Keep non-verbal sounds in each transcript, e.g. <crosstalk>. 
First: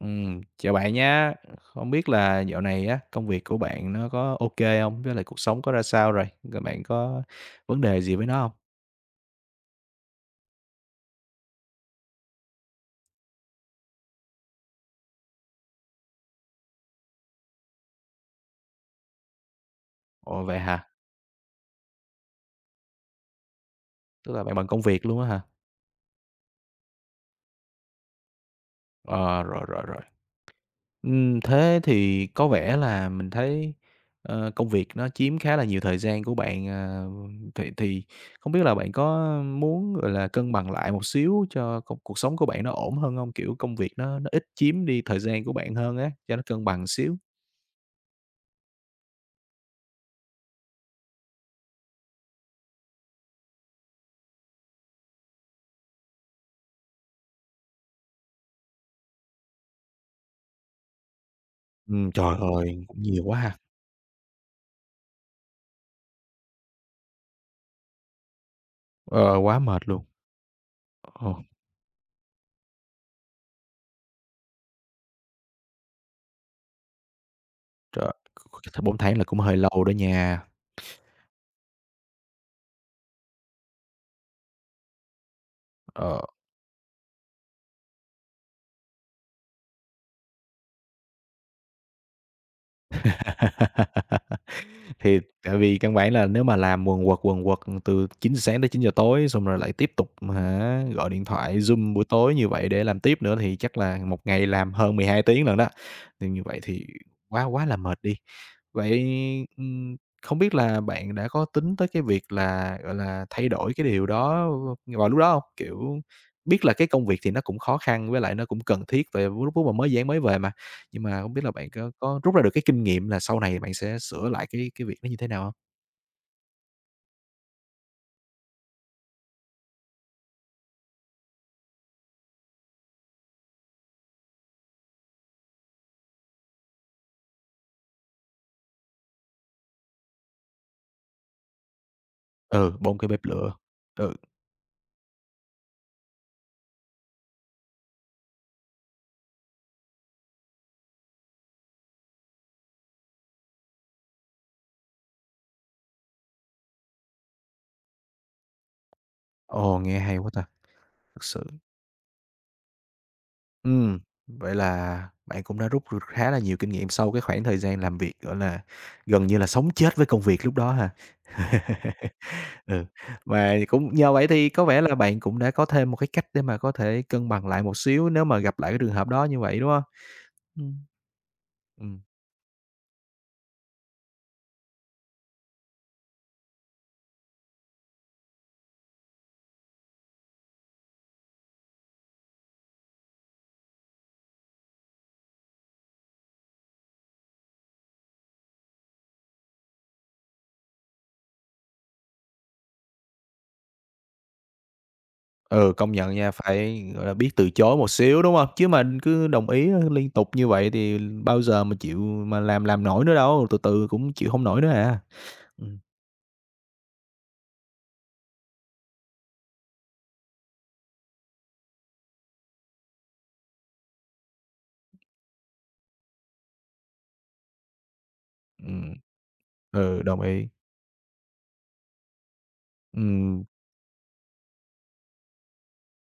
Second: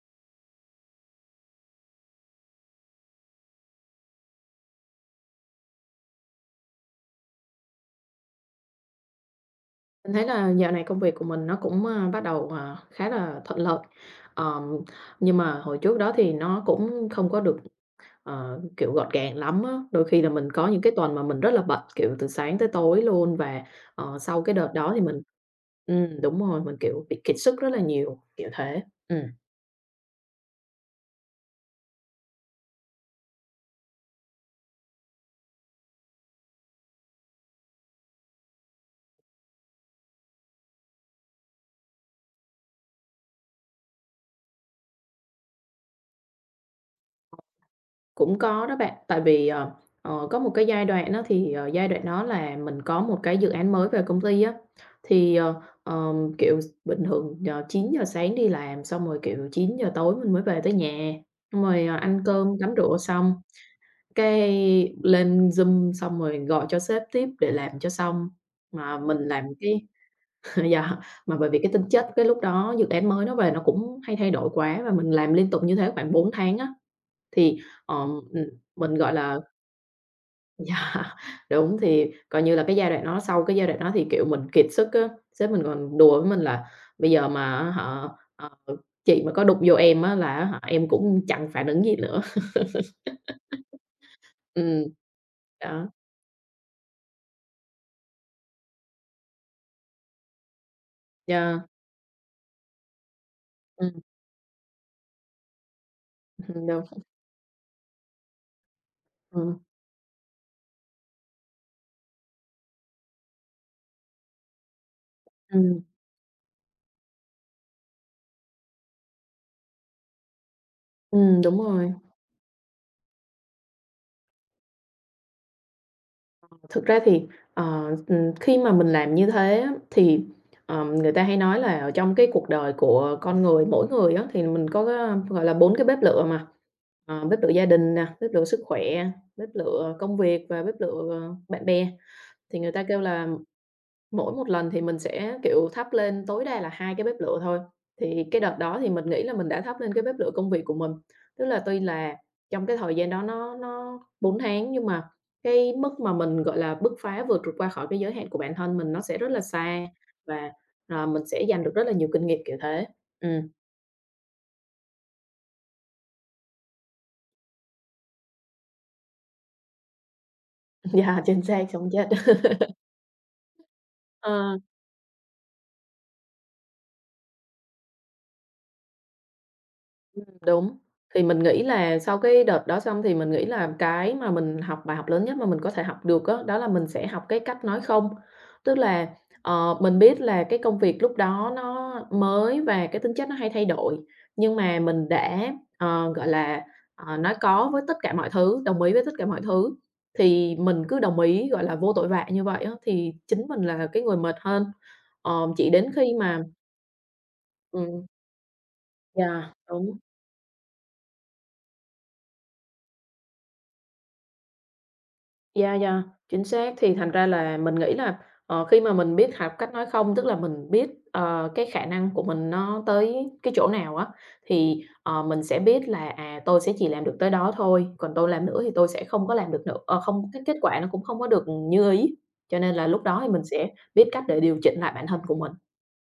Chào bạn nhá. Không biết là dạo này á, công việc của bạn nó có OK không? Với lại cuộc sống có ra sao rồi? Rồi bạn có vấn đề gì với nó không? Mình thấy là dạo này công việc của mình nó cũng, bắt đầu, khá là thuận lợi. Ờm, nhưng mà hồi trước đó thì nó cũng không có được, kiểu, gọn gàng lắm á. Đôi khi là Ồ, mình vậy có những hả? cái tuần mà mình rất là bận, kiểu, từ sáng tới tối luôn và, Tức sau là cái bạn bận đợt công đó thì việc luôn mình á hả? Đúng rồi, mình, kiểu, bị kiệt sức rất là nhiều, kiểu thế. Ừm. Ờ, Rồi, rồi, rồi. Thế thì có vẻ là mình thấy, công việc nó chiếm khá là nhiều thời gian của bạn, thì không biết là bạn có muốn, gọi là, cân bằng lại một xíu cho công cuộc sống của bạn nó ổn hơn không? Kiểu, công việc nó ít chiếm đi thời gian của bạn hơn á, cho nó cân bằng xíu. Cũng có đó bạn, tại vì, có một cái giai đoạn á thì, giai đoạn đó là mình có một cái dự án mới về công ty á, thì, kiểu, bình thường, 9 giờ sáng đi làm xong rồi, kiểu, 9 giờ tối mình mới về tới nhà, xong rồi, ăn Trời cơm, tắm ơi, rửa cũng nhiều xong, quá ha, cái lên Zoom xong rồi gọi cho sếp tiếp để làm cho xong. Mà mình ờ, làm quá cái mệt luôn. <laughs> yeah, Ờ, mà bởi vì cái tính chất cái lúc đó dự án mới nó về nó cũng hay thay đổi quá và mình làm liên tục như thế khoảng 4 tháng á, thì, trời, ờm, ừm, th mình, 4 gọi tháng là là, cũng hơi lâu đó nha, dạ, đúng, thì coi như là cái giai đoạn đó sau cái giai đoạn đó thì, kiểu, mình kiệt sức á, sếp mình còn đùa ờ. với mình là: "Bây giờ mà á hả, ờ, chị mà có đụng vô em á là á hả em cũng chẳng phản ứng gì nữa." <laughs> Ừm, Thì tại vì đó, căn bản là nếu mà làm quần quật từ 9 giờ sáng tới chín giờ tối xong rồi lại tiếp tục hả, gọi điện thoại, yeah, Zoom buổi tối như vậy để làm tiếp nữa thì chắc ừm, là ừm, một ngày làm hơn 12 tiếng lận đó, thì như vậy <laughs> đúng, thì quá quá là mệt đi. Vậy, ừm, ừm, không biết là bạn đã có tính tới cái việc là, gọi là, thay đổi cái điều đó vào lúc đó hông? ừm, Kiểu, biết là cái công việc thì nó cũng khó khăn với lại nó cũng cần thiết về lúc lúc mà mới dự án mới về mà, nhưng mà hông biết là đúng bạn rồi. có rút ra được cái kinh nghiệm là sau này bạn sẽ sửa lại cái việc nó như thế nào hông? Thực ra thì, khi mà mình làm như thế á, thì, người ta hay nói là ở trong cái cuộc đời của con người, mỗi người á, thì mình có cái, gọi là, 4 cái bếp lửa mà, bếp lửa gia đình nè, bếp lửa sức khỏe, bếp lửa công việc và bếp lửa, bạn bè. Thì người Ừ, ta bông kêu cái bếp là lửa. Ừ, mỗi một lần thì mình sẽ, kiểu, thắp lên tối đa là 2 cái bếp lửa thôi. Thì cái đợt đó thì mình nghĩ là mình đã thắp lên cái bếp lửa công việc của mình. Tức là tuy là trong cái thời gian đó nó 4 tháng nhưng mà cái mức mà mình, gọi là, bứt phá vượt trội qua khỏi cái giới hạn của bản thân mình nó sẽ rất là ồ, xa nghe hay quá ta, và, thực mình sự. sẽ giành được rất là nhiều kinh nghiệm kiểu thế. Ừm, Ừm, Vậy là bạn cũng đã rút được khá là nhiều kinh nghiệm sau cái khoảng thời gian làm việc, gọi là, gần như là sống chết với công việc lúc đó ha. <laughs> yeah, chính xác, sống chết. <laughs> <laughs> Ừ, và cũng nhờ vậy thì Ờ, có vẻ là bạn cũng đã có thêm một cái cách để mà có thể cân bằng lại một xíu nếu mà gặp lại cái trường hợp đó như vậy, đúng không? Ừm. đúng, thì mình nghĩ là Ừm, sau cái đợt đó xong thì mình nghĩ là cái mà mình học bài học lớn nhất mà mình có thể học được đó đó là mình sẽ học cái cách nói không. Tức là, mình biết là cái công việc lúc đó nó mới và cái tính chất nó hay thay đổi, nhưng mà mình đã, gọi là, nói có với tất cả mọi thứ, đồng ý với tất cả mọi thứ, thì mình cứ đồng ý, gọi là, vô tội vạ như vậy á, thì chính mình là cái người mệt hơn. Ờ, chỉ ừ, đến công khi nhận nha, mà phải, gọi là, biết từ chối một ừm, xíu, đúng không? Chứ mà cứ đồng yeah, ý đúng. liên tục như vậy thì bao giờ mà chịu mà làm nổi nữa đâu, từ từ cũng chịu không nổi nữa à. Dạ, Ừm, dạ, chính xác. Thì thành ra là mình nghĩ là, khi mà mình biết học cách nói không, tức là mình biết, cái khả năng của mình nó tới cái chỗ nào á, thì, mình sẽ biết là, à, tôi sẽ chỉ làm được tới đó thôi, còn tôi làm nữa thì tôi ừm, sẽ không có làm được nữa, ừ, đồng không cái ý. kết quả nó cũng không có được như ý. Cho nên là lúc đó thì mình Ừm, sẽ biết cách để điều chỉnh lại bản thân của mình.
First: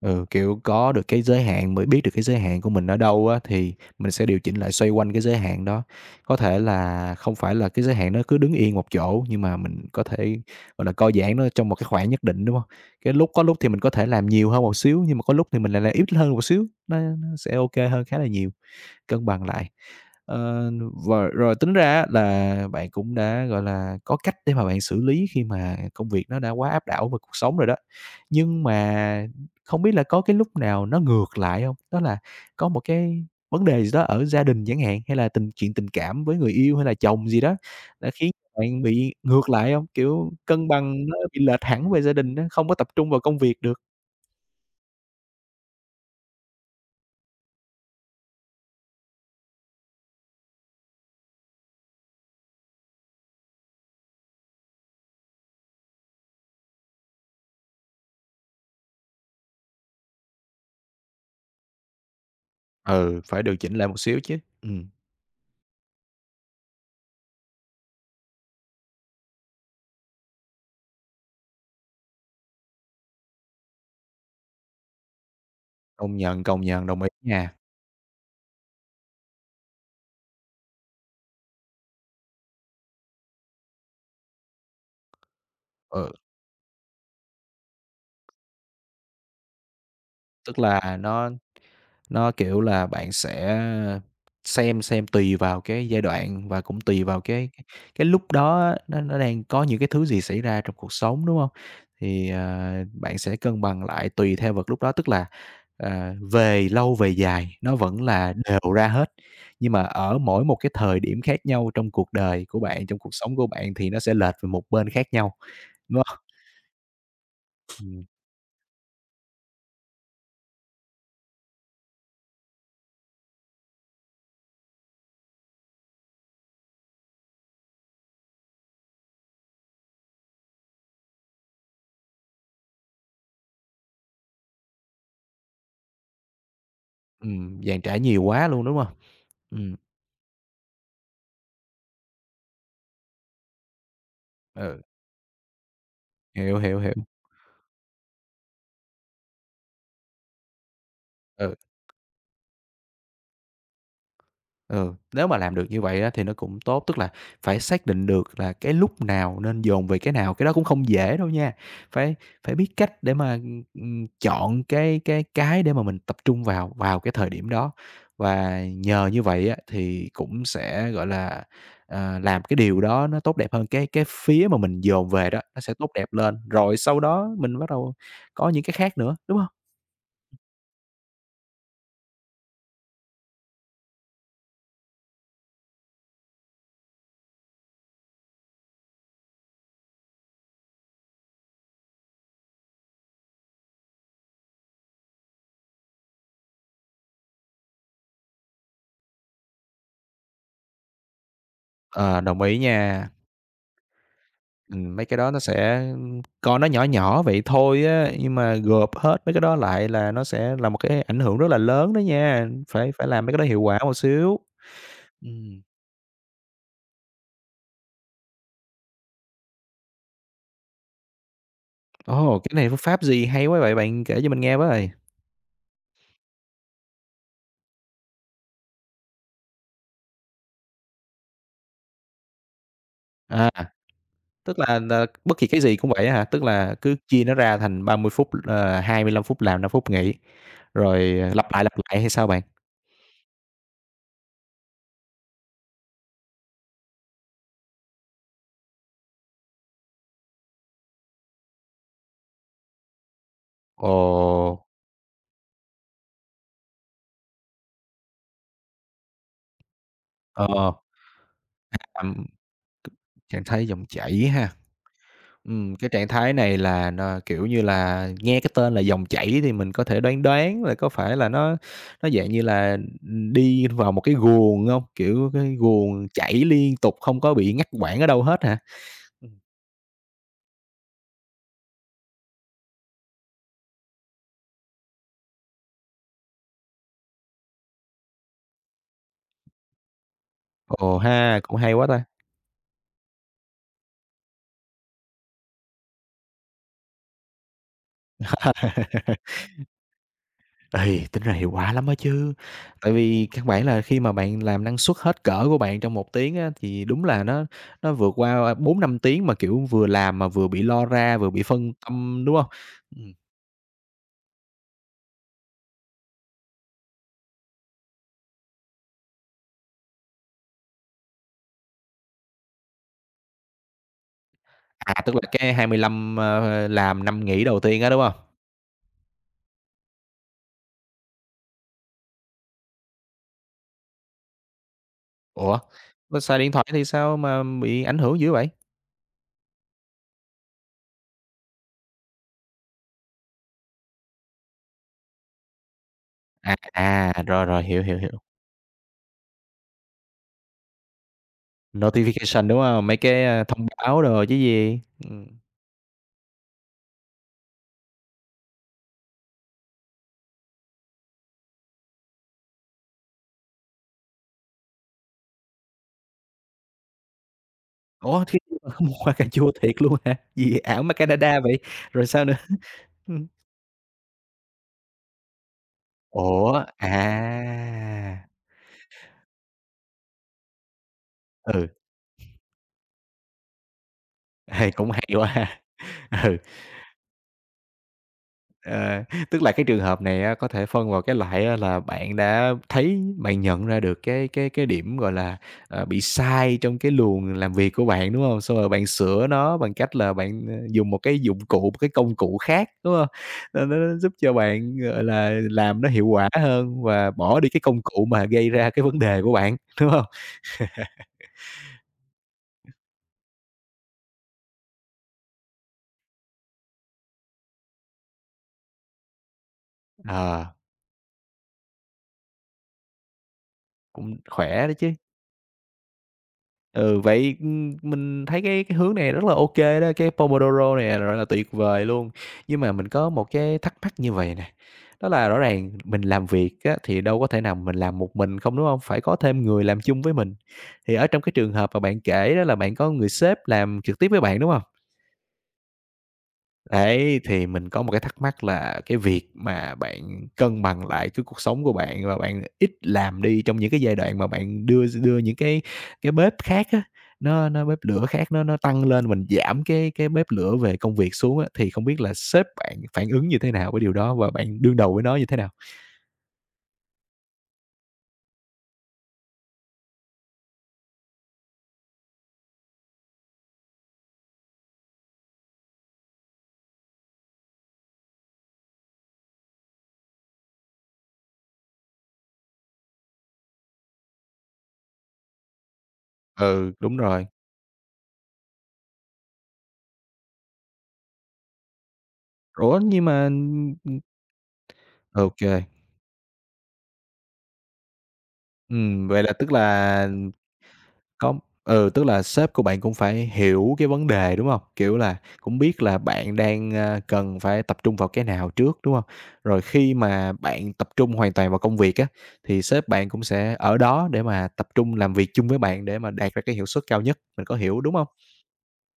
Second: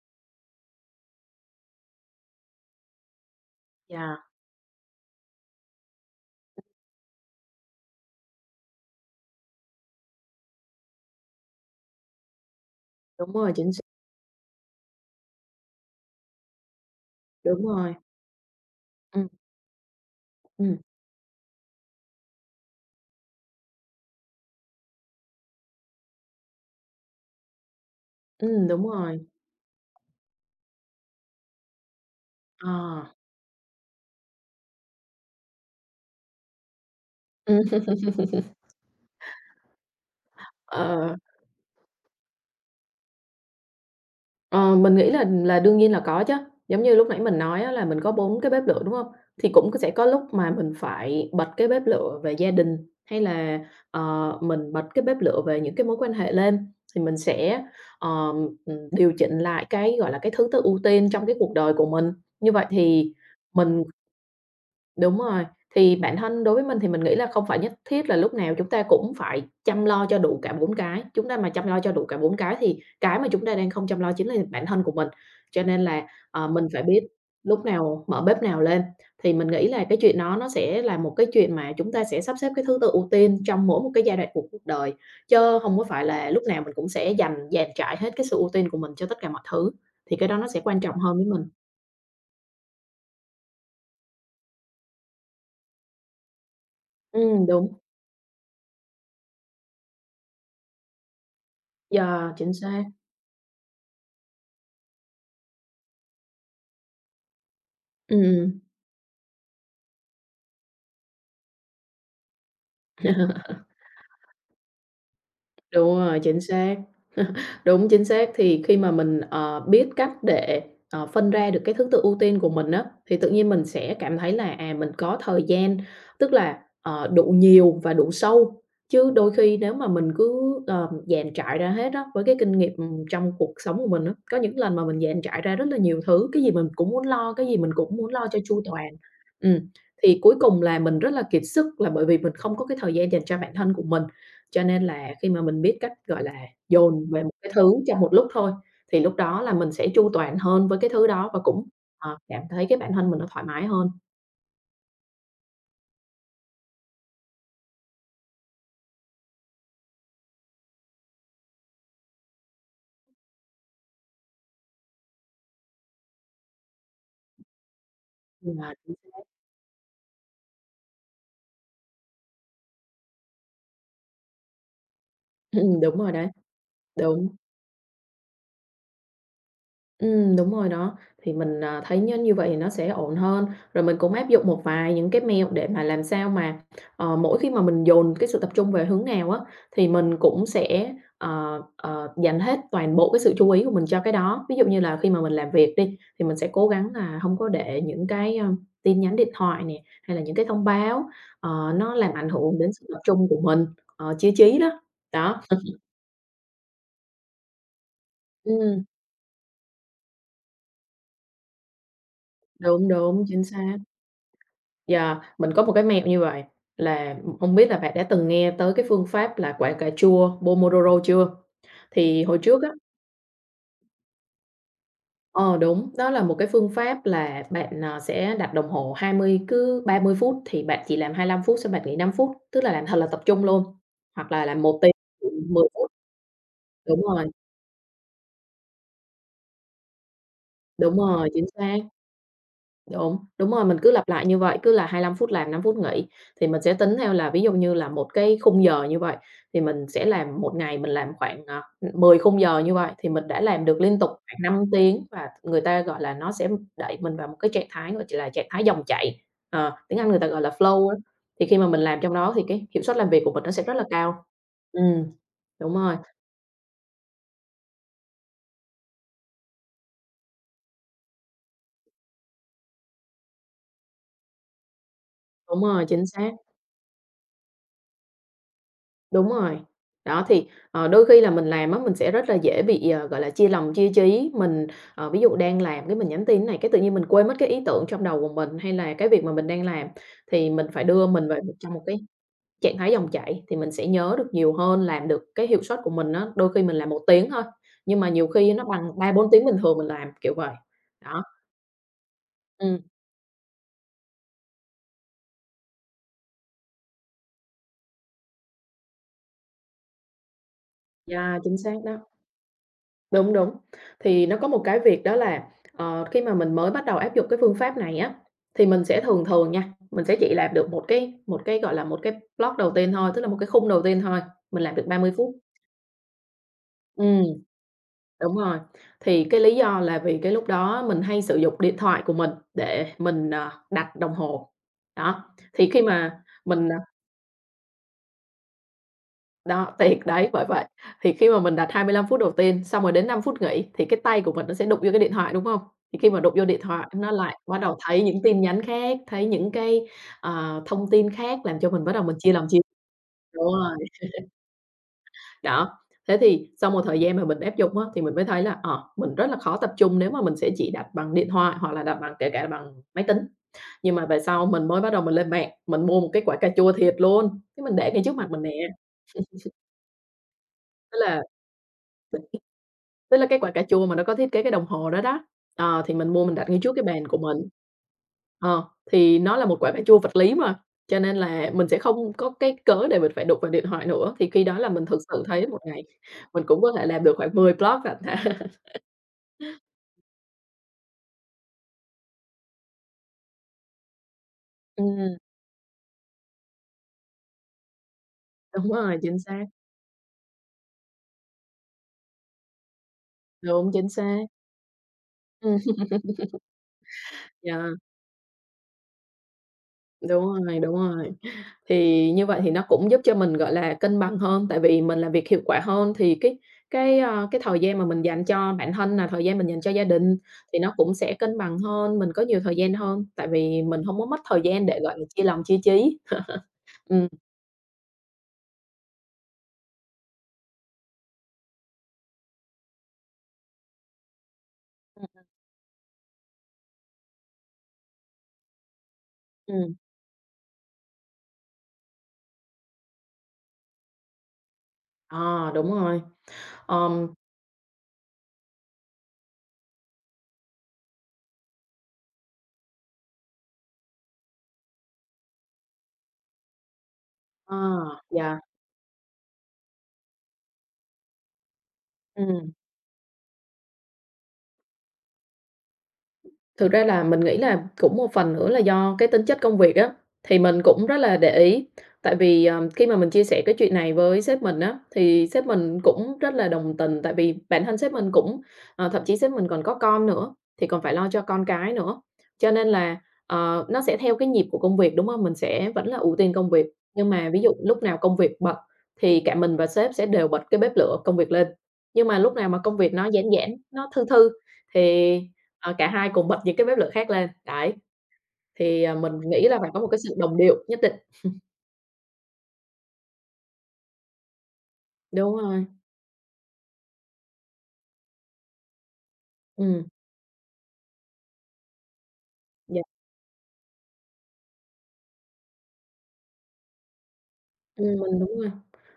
ừ, kiểu, có được cái giới hạn mới biết được cái giới hạn của mình ở đâu á, thì mình sẽ Dạ, điều chỉnh lại xoay quanh cái giới hạn đó. Có thể là không phải là cái giới hạn nó cứ đứng yên một chỗ, nhưng mà mình có thể, gọi là, co giãn nó trong một cái khoảng nhất định, đúng không? Cái lúc đúng có rồi, lúc thì chính xác, mình có thể làm nhiều hơn một xíu, nhưng mà có lúc thì mình lại làm ít hơn một xíu, nó sẽ đúng ok rồi. hơn khá là nhiều, cân Ừm, bằng lại. Ờ, ừm, và rồi tính ra là bạn cũng đã, gọi là, có cách để mà bạn xử lý khi mà công việc nó đã quá áp đảo về cuộc sống rồi đó. Nhưng đúng rồi. mà không biết là có cái lúc nào nó ngược lại không? Đó là Ờ. có một cái vấn đề gì đó ở gia đình chẳng hạn, hay là tình chuyện tình cảm với người yêu hay là chồng gì đó, <laughs> đã khiến bạn bị ngược lại không? Kiểu, cân bằng Ờ, nó bị lệch hẳn về gia đình á, không có tập trung vào công việc được. Ờ, mình nghĩ là đương nhiên là có chứ. Giống như lúc nãy mình nói á là mình có 4 cái bếp lửa, đúng không? Thì cũng sẽ có lúc mà mình phải bật cái bếp lửa về gia đình, hay là, mình bật cái bếp lửa về những cái mối quan hệ lên, thì mình sẽ, ờ, điều chỉnh lại cái, gọi là, cái thứ tự ưu tiên trong cái cuộc đời của mình. Như vậy thì Ừ, phải điều chỉnh mình. lại một xíu chứ. Đúng rồi, thì bản thân đối với mình thì mình nghĩ là không phải nhất thiết là lúc nào chúng ta cũng phải chăm lo cho đủ cả 4 cái. Chúng ta mà chăm lo cho đủ cả 4 cái thì cái mà chúng ta đang không chăm lo chính là bản thân của mình. Cho nên là, Công mình phải nhận, biết đồng ý nha. lúc nào mở bếp nào lên, thì mình nghĩ là cái chuyện đó nó sẽ là một cái chuyện mà chúng ta sẽ sắp xếp cái thứ tự ưu tiên trong mỗi một cái giai đoạn của cuộc đời, chứ không có phải Ừ, là lúc nào mình cũng sẽ dành dàn trải hết cái sự ưu tiên của mình cho tất cả mọi thứ, thì cái đó nó tức sẽ quan trọng là hơn với nó mình. Nó, kiểu là, bạn sẽ xem tùy vào cái giai đoạn và cũng tùy vào cái cái Đúng, cái lúc đó á, nó đang có những cái thứ gì xảy ra trong cuộc sống, đúng không? Thì, giờ chính xác. bạn sẽ cân bằng lại tùy theo vật lúc đó, tức là, về lâu về dài nó vẫn là Ừm, đều ra hết, nhưng mà ở mỗi một cái thời điểm khác nhau trong cuộc đời của bạn, trong cuộc sống của bạn thì nó sẽ lệch về một bên khác nhau, Đúng đúng hông? rồi, chính xác. <laughs> Đúng, chính Ừm, xác. Thì khi mà mình, biết cách để, phân ra được cái thứ tự ưu tiên của mình á, thì tự nhiên mình sẽ cảm thấy là, à, mình có thời gian, tức là, đủ nhiều và đủ sâu. Chứ đôi khi nếu mà mình cứ, dàn trải ra hết á, với cái kinh nghiệm, ừ, trong cuộc sống của mình á, có những lần mà mình dàn trải ra rất là nhiều thứ, cái gì mình cũng muốn lo, cái gì mình dàn cũng trải muốn nhiều lo cho quá chu luôn, đúng toàn. không? Ừm, Ừm, thì cuối cùng là mình rất là kiệt sức là bởi vì mình không có cái thời gian dành cho bản thân của mình. Cho ừ, nên là khi mà mình biết cách, gọi là, hiểu, hiểu, hiểu, dồn về một cái thứ trong một lúc thôi, thì lúc đó là mình sẽ chu toàn hơn với cái thứ đó và ừ. cũng, cảm thấy cái bản thân mình nó thoải mái hơn. Ừ, nếu mà làm được như vậy á thì nó cũng tốt, tức là phải xác định được là cái lúc nào nên dồn về cái nào, cái đó cũng không dễ đâu nha. Phải phải biết cách để mà, chọn cái để mà mình tập trung vào vào cái thời điểm đó. Và À, chính nhờ xác. như vậy á thì cũng sẽ, gọi là, làm cái điều đó nó tốt đẹp hơn, cái phía mà mình dồn về đó Ừm, nó sẽ <laughs> tốt đúng rồi đẹp đấy, lên, rồi sau đó đúng. mình bắt đầu có những cái khác nữa, đúng không? Đúng rồi đó, thì mình, à, thấy nó như vậy thì nó sẽ ổn hơn. Rồi mình cũng áp dụng một vài những cái mẹo để mà làm sao mà, mỗi khi mà mình dồn cái sự tập trung về hướng nào á, thì mình cũng sẽ, dành hết toàn bộ cái sự chú ý của mình cho cái đó. Ví dụ như là khi mà mình làm việc đi, thì mình sẽ cố gắng là không có để những cái, tin nhắn điện thoại nè, hay là những cái thông báo, nó làm Ờ, ảnh đồng hưởng ý đến sự tập nha. trung của mình, chia trí đó. Mấy cái đó nó Đó, sẽ coi nó nhỏ nhỏ vậy thôi á, nhưng mà ừm, gộp hết mấy cái đó lại là nó sẽ là một cái ảnh hưởng rất là lớn đó nha, đúng, phải phải đúng, làm mấy cái chính đó hiệu xác. quả một xíu. Yeah, mình Ừm. có một cái mẹo như vậy là không biết là bạn đã từng nghe tới cái phương pháp là quả cà chua Pomodoro chưa? Thì hồi Ồ, cái trước này á, phương pháp gì hay quá vậy bạn, kể cho mình nghe với. ờ, đúng, đó là một cái phương pháp là bạn, à, sẽ đặt đồng hồ 20 cứ 30 phút thì bạn chỉ làm 25 phút xong bạn nghỉ 5 phút, tức là làm thật là tập trung À, luôn, hoặc là tức làm một tiếng là bất kỳ cái mười gì cũng phút. vậy á hả? Tức là cứ Đúng chia rồi, nó ra thành 30 phút, 25 phút làm, 5 phút nghỉ, đúng rồi, rồi, chính lặp xác. lại hay sao bạn? Đúng, đúng rồi, mình cứ lặp lại như vậy, cứ là 25 phút làm, 5 phút nghỉ, thì mình sẽ tính theo là ví dụ như là một cái khung giờ như vậy, thì mình sẽ làm một ngày mình làm khoảng, à, khung giờ như vậy, thì mình đã làm được Ồ, liên tục khoảng 5 tiếng và người ta, gọi là, nó sẽ đẩy mình vào một cái trạng thái, gọi ch là, trạng thái dòng chảy, tiếng Anh người ta gọi là ờ. flow á, thì khi mà À, mình làm trong đó thì cái hiệu c suất làm việc của mình chẳng nó sẽ thấy rất là dòng cao. chảy ha. Ừm, đúng Cái rồi, trạng thái này là n kiểu như là, nghe cái tên là dòng chảy thì mình có thể đoán đoán là có phải là nó dạng như là, đi vào một cái guồng hông? Kiểu, cái đúng rồi, chính guồng xác. chảy liên tục không có bị ngắt quãng ở đâu hết hả? Đúng Ừm. rồi. Đó, thì, đôi khi là mình làm á, mình sẽ rất là dễ bị, gọi là, chia lòng chia trí. Mình, ví dụ đang làm cái mình nhắn tin này, cái tự nhiên mình quên mất cái ý tưởng trong đầu của mình, hay là cái việc mà mình đang làm, thì mình phải Ồ đưa mình vào ha, cũng trong hay một quá cái ta. trạng thái dòng chảy thì mình sẽ nhớ được nhiều hơn, làm được cái hiệu suất của mình á, đôi khi mình làm 1 tiếng thôi, nhưng mà nhiều khi nó bằng 3-4 tiếng bình thường mình làm, kiểu vậy. Ê, tính Đó, ra hiệu quả lắm á chứ. ừm, Tại vì căn bản là khi mà bạn làm năng suất hết cỡ của bạn trong một tiếng á, thì đúng là nó vượt qua bốn năm tiếng mà, kiểu, vừa làm mà vừa bị lo ra, vừa yeah, bị chính phân xác đó. tâm, đúng hông? Ừm. Đúng, đúng. Thì nó có một cái việc đó là, khi mà mình mới bắt đầu áp dụng cái phương pháp này á, thì mình sẽ thường thường nha, mình sẽ chỉ làm được một cái, gọi là, một cái block đầu tiên thôi, tức là một cái khung đầu tiên thôi, mình làm được À, 30 tức là phút. cái 25, làm Ừm, 5 nghỉ đầu tiên á, đúng hông? đúng rồi. Thì cái lý do là vì cái lúc đó mình hay sử dụng điện thoại của mình để mình, đặt đồng hồ. Đó, Ủa, thì khi mà mà xài điện thoại mình thì sao mà bị ảnh hưởng dữ vậy? đó, thiệt đấy, bởi vậy. Thì khi mà mình đặt 25 phút đầu tiên, xong rồi đến 5 phút nghỉ thì cái tay của mình nó sẽ đụng vô cái điện thoại, đúng hông? Thì khi mà đụng vô À, điện thoại nó à, lại rồi, bắt rồi, đầu hiểu, hiểu, thấy hiểu. những tin nhắn khác, thấy những cái, thông tin khác làm cho mình bắt đầu mình chia lòng Notification, chia đúng hông? Mấy cái, đúng thông rồi, báo đồ chứ gì. Ừm. đó. Thế thì sau một thời gian mà mình áp dụng á, thì mình mới thấy là, mình rất là khó tập trung nếu mà mình sẽ chỉ đặt bằng điện thoại hoặc là đặt bằng kể cả là bằng máy tính. Nhưng mà về sau mình mới bắt đầu mình lên mạng, mình mua một cái quả cà chua thiệt luôn, cái mình để ngay trước Ủa, mặt thế mình nè, mà mua hoa cà chua thiệt luôn hả? Gì ảo ma thế là Canada vậy? Rồi sao nữa? tức là Ừm. cái quả cà chua mà nó có thiết kế cái đồng hồ đó đó, thì mình mua mình đặt Ủa, ngay trước cái à, bàn của mình, ờ, thì nó là một quả cà chua vật lý mà, cho nên là mình ừ, sẽ không có cái cớ để mình phải đụng vào điện thoại nữa, thì khi đó <laughs> là ê, mình cũng thực hay sự quá thấy một ha. ngày Ừ. mình cũng có thể làm được khoảng 10 blog lận ha. Ờ, tức là cái trường hợp này á, có thể phân vào cái loại á là bạn đã thấy bạn nhận ra được cái điểm, Ừm, gọi <laughs> là, bị sai trong cái luồng làm việc của bạn, đúng không? Xong rồi đúng bạn rồi, chính sửa xác, nó bằng cách là bạn, dùng một cái dụng cụ, một cái công cụ khác, đúng không? Nên đúng, nó chính nó giúp xác. cho bạn, gọi là, <laughs> làm Ừm, nó hiệu quả hơn và bỏ đi cái yeah, công cụ mà gây ra cái vấn đề của bạn, đúng không? đúng rồi, đúng rồi. Thì như vậy thì nó cũng giúp cho mình, gọi là, cân bằng hơn, tại vì mình làm việc hiệu quả hơn thì cái thời gian mà mình dành cho bản thân là thời gian mình dành cho gia đình Ờ, thì nó cũng sẽ cân bằng hơn, mình có nhiều thời gian hơn, tại vì mình không có cũng mất thời gian khỏe đấy để, chứ. gọi là, chia lòng chia trí. Ừ, Ừm. vậy, mình thấy cái hướng này rất là ok đó, cái Pomodoro này rất là tuyệt vời luôn. Nhưng mà mình có một cái thắc mắc như vậy nè, đó Ừm. là rõ ràng mình làm việc á, thì đâu có thể nào mình làm một mình không, đúng không? Phải có thêm người ừm, làm chung với mình. Thì ở trong cái trường hợp mà bạn kể đó là bạn có người sếp làm trực tiếp với bạn, đúng không? ờ, Đúng rồi. Ờm, Đấy, thì mình có một cái thắc mắc là cái việc mà bạn cân bằng lại cái cuộc sống của bạn và bạn ít làm đi trong những cái giai đoạn mà bạn đưa đưa những cái bếp khác á, nó ờ, nó bếp lửa khác yeah, nó tăng lên, mình giảm cái bếp lửa về công việc xuống á, thì không biết là sếp ừm. bạn phản ứng như thế nào với điều đó và bạn đương đầu với nó như thế nào? Thực ra là mình nghĩ là cũng một phần nữa là do cái tính chất công việc á, thì mình cũng rất là để ý. Tại vì, khi mà mình chia sẻ cái chuyện này với sếp mình á, thì sếp mình cũng rất là đồng tình, tại vì bản thân sếp mình cũng thậm chí sếp mình còn có con nữa, thì còn phải lo cho con cái nữa. Cho nên là, nó sẽ theo cái nhịp của công việc, đúng không? Mình sẽ vẫn là ưu tiên công việc, Ừ, đúng nhưng rồi. mà ví dụ lúc nào công việc bật thì cả mình và sếp sẽ đều bật cái bếp lửa công việc lên. Nhưng mà lúc nào mà công Ủa, việc nhưng nó giãn mà, giãn, ừm, nó ừm, thư thư thì ờ, cả hai cùng bật những cái bếp lửa khác lên, đấy, thì, mình vậy là nghĩ tức là phải có một cái là sự đồng điệu nhất định. có ừ, tức là sếp của bạn cũng phải hiểu cái vấn đề, đúng hông? Kiểu là, Đúng cũng rồi, biết là bạn đang, cần phải tập trung vào cái nào trước, đúng hông? Rồi ừm, khi mà bạn tập trung hoàn toàn vào công việc á, thì dạ, sếp bạn cũng sẽ ở đó để mà tập trung làm việc chung với bạn để mà đạt ra cái hiệu suất cao nhất, mình có hiểu, đúng hông? mình đúng rồi.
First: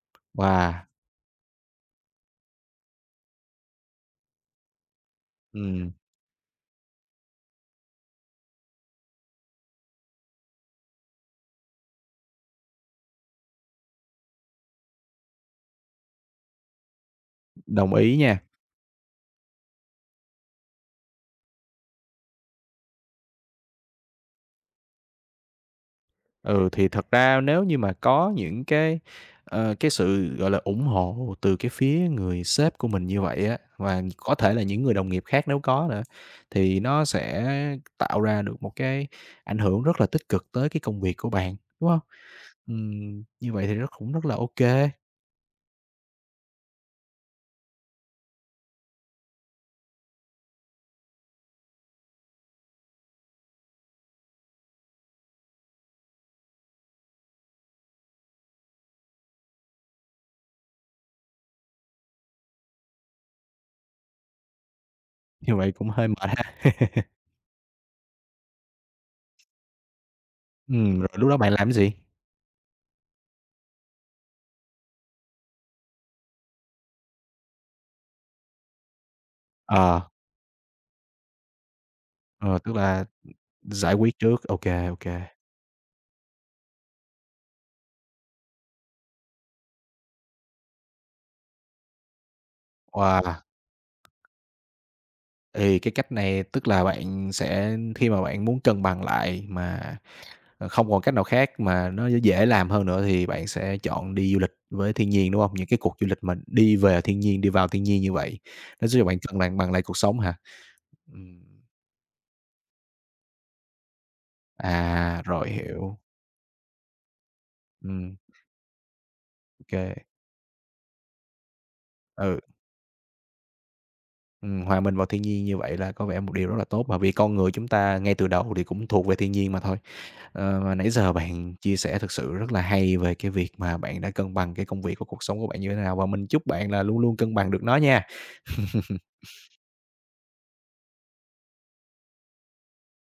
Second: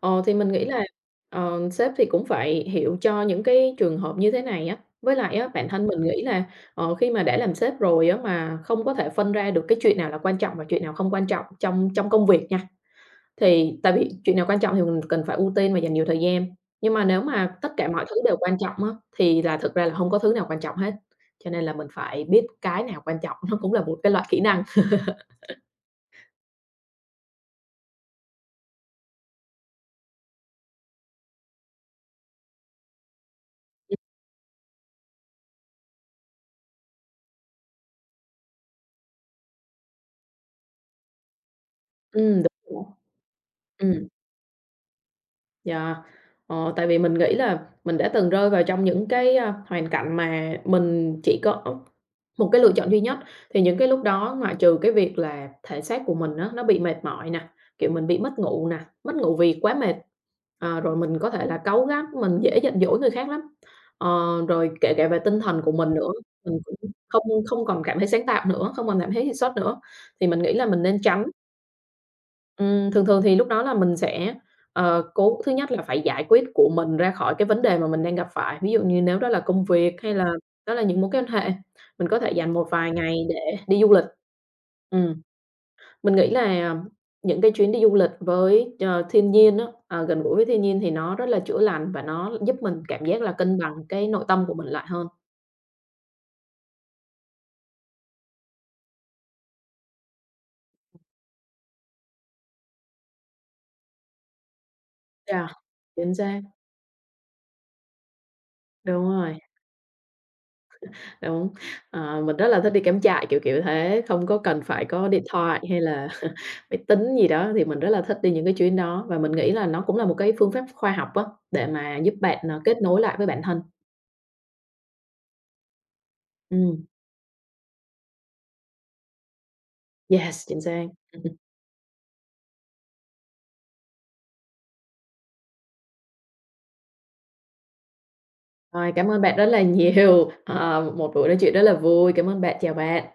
Thì mình nghĩ là, Wow, sếp thì cũng phải hiểu cho những cái trường hợp như thế này á, với lại á, bản thân ừm, mình nghĩ là, khi mà đã làm sếp rồi á, mà không có thể phân ra được cái chuyện nào là quan trọng và chuyện nào không quan trọng trong trong công việc nha, thì tại vì chuyện nào quan trọng thì mình cần phải ưu tiên và dành nhiều thời gian, nhưng mà nếu mà tất cả đồng mọi thứ ý đều nha. quan trọng á, thì là thực ra là hông có thứ nào quan trọng hết, cho nên là mình phải biết cái nào quan trọng, nó cũng là một cái loại kỹ năng. Ừ, thì thật ra nếu như mà có những cái, cái sự, gọi là, ủng hộ từ cái phía người sếp của mình như vậy á, và có thể là những người đồng nghiệp khác nếu có nữa, thì nó sẽ tạo ra được một cái ảnh hưởng rất là tích cực tới cái công việc của bạn, đúng không? Đúng rồi. Như vậy thì rất Ừm. cũng rất là ok. Dạ, tại vì mình nghĩ là mình đã từng rơi vào trong những cái, hoàn cảnh mà mình chỉ có một cái lựa chọn duy nhất, thì những cái lúc đó ngoại trừ cái việc là thể xác của mình á, nó bị mệt mỏi nè, kiểu, mình bị mất ngủ nè, mất ngủ vì quá mệt, rồi mình có thể là cáu gắt, mình dễ giận dỗi người khác lắm. Ờ, Rồi kể cả về tinh <laughs> Như thần của vậy cũng mình nữa, hơi mệt ha. mình cũng <laughs> không không còn cảm thấy sáng tạo nữa, không còn cảm thấy hiệu suất nữa, thì mình nghĩ là mình nên rồi tránh. lúc đó bạn làm cái gì? Thường thường thì lúc đó là mình sẽ, cố thứ nhất là phải giải quyết của mình ra khỏi cái vấn đề mà mình đang gặp phải. Ví dụ như nếu đó là công việc Ờ, hay là đó là những mối quan hệ, mình có thể dành ờ, một tức vài là ngày để đi du giải lịch. quyết trước, ok ok. Ừm, mình nghĩ là những cái chuyến đi du lịch với, thiên nhiên á, à, gần gũi với thiên nhiên thì nó rất là chữa lành và nó giúp mình cảm giác là Wow! cân bằng cái nội tâm của mình lại hơn. Thì cái cách này tức là bạn sẽ khi mà bạn muốn cân bằng lại mà, không còn cách nào khác mà nó dễ làm hơn nữa thì bạn sẽ chọn đi du lịch với thiên nhiên, đúng Dạ không? Những cái cuộc du chính lịch mà xác, đi về thiên nhiên, đi vào thiên nhiên như vậy, nó giúp đúng cho bạn rồi. cân bằng bằng lại cuộc sống hả? Ừm, Đúng, mình rất là thích đi cắm trại, kiểu, kiểu thế, không có cần phải có à, điện rồi thoại hay hiểu, là <laughs> máy tính gì đó, thì mình rất là ừm, thích đi những cái chuyến đó và mình nghĩ là nó ô cũng là một cái phương pháp khoa học á, để mà giúp bạn, ừ. Kết nối lại với bản thân. Hòa mình vào thiên nhiên như vậy là có vẻ một điều rất là tốt, Ừm, bởi vì con người chúng ta ngay từ đầu thì cũng thuộc về thiên nhiên mà thôi. yes, chính Ờ, mà xác. nãy giờ <laughs> bạn chia sẻ thực sự rất là hay về cái việc mà bạn đã cân bằng cái công việc và cuộc sống của bạn như thế nào, và mình chúc bạn là luôn luôn cân bằng được nó nha. Ừ. Rồi, <laughs> cảm ơn bạn rất là nhiều, một buổi nói chuyện rất là vui. Cảm ơn bạn, chào bạn.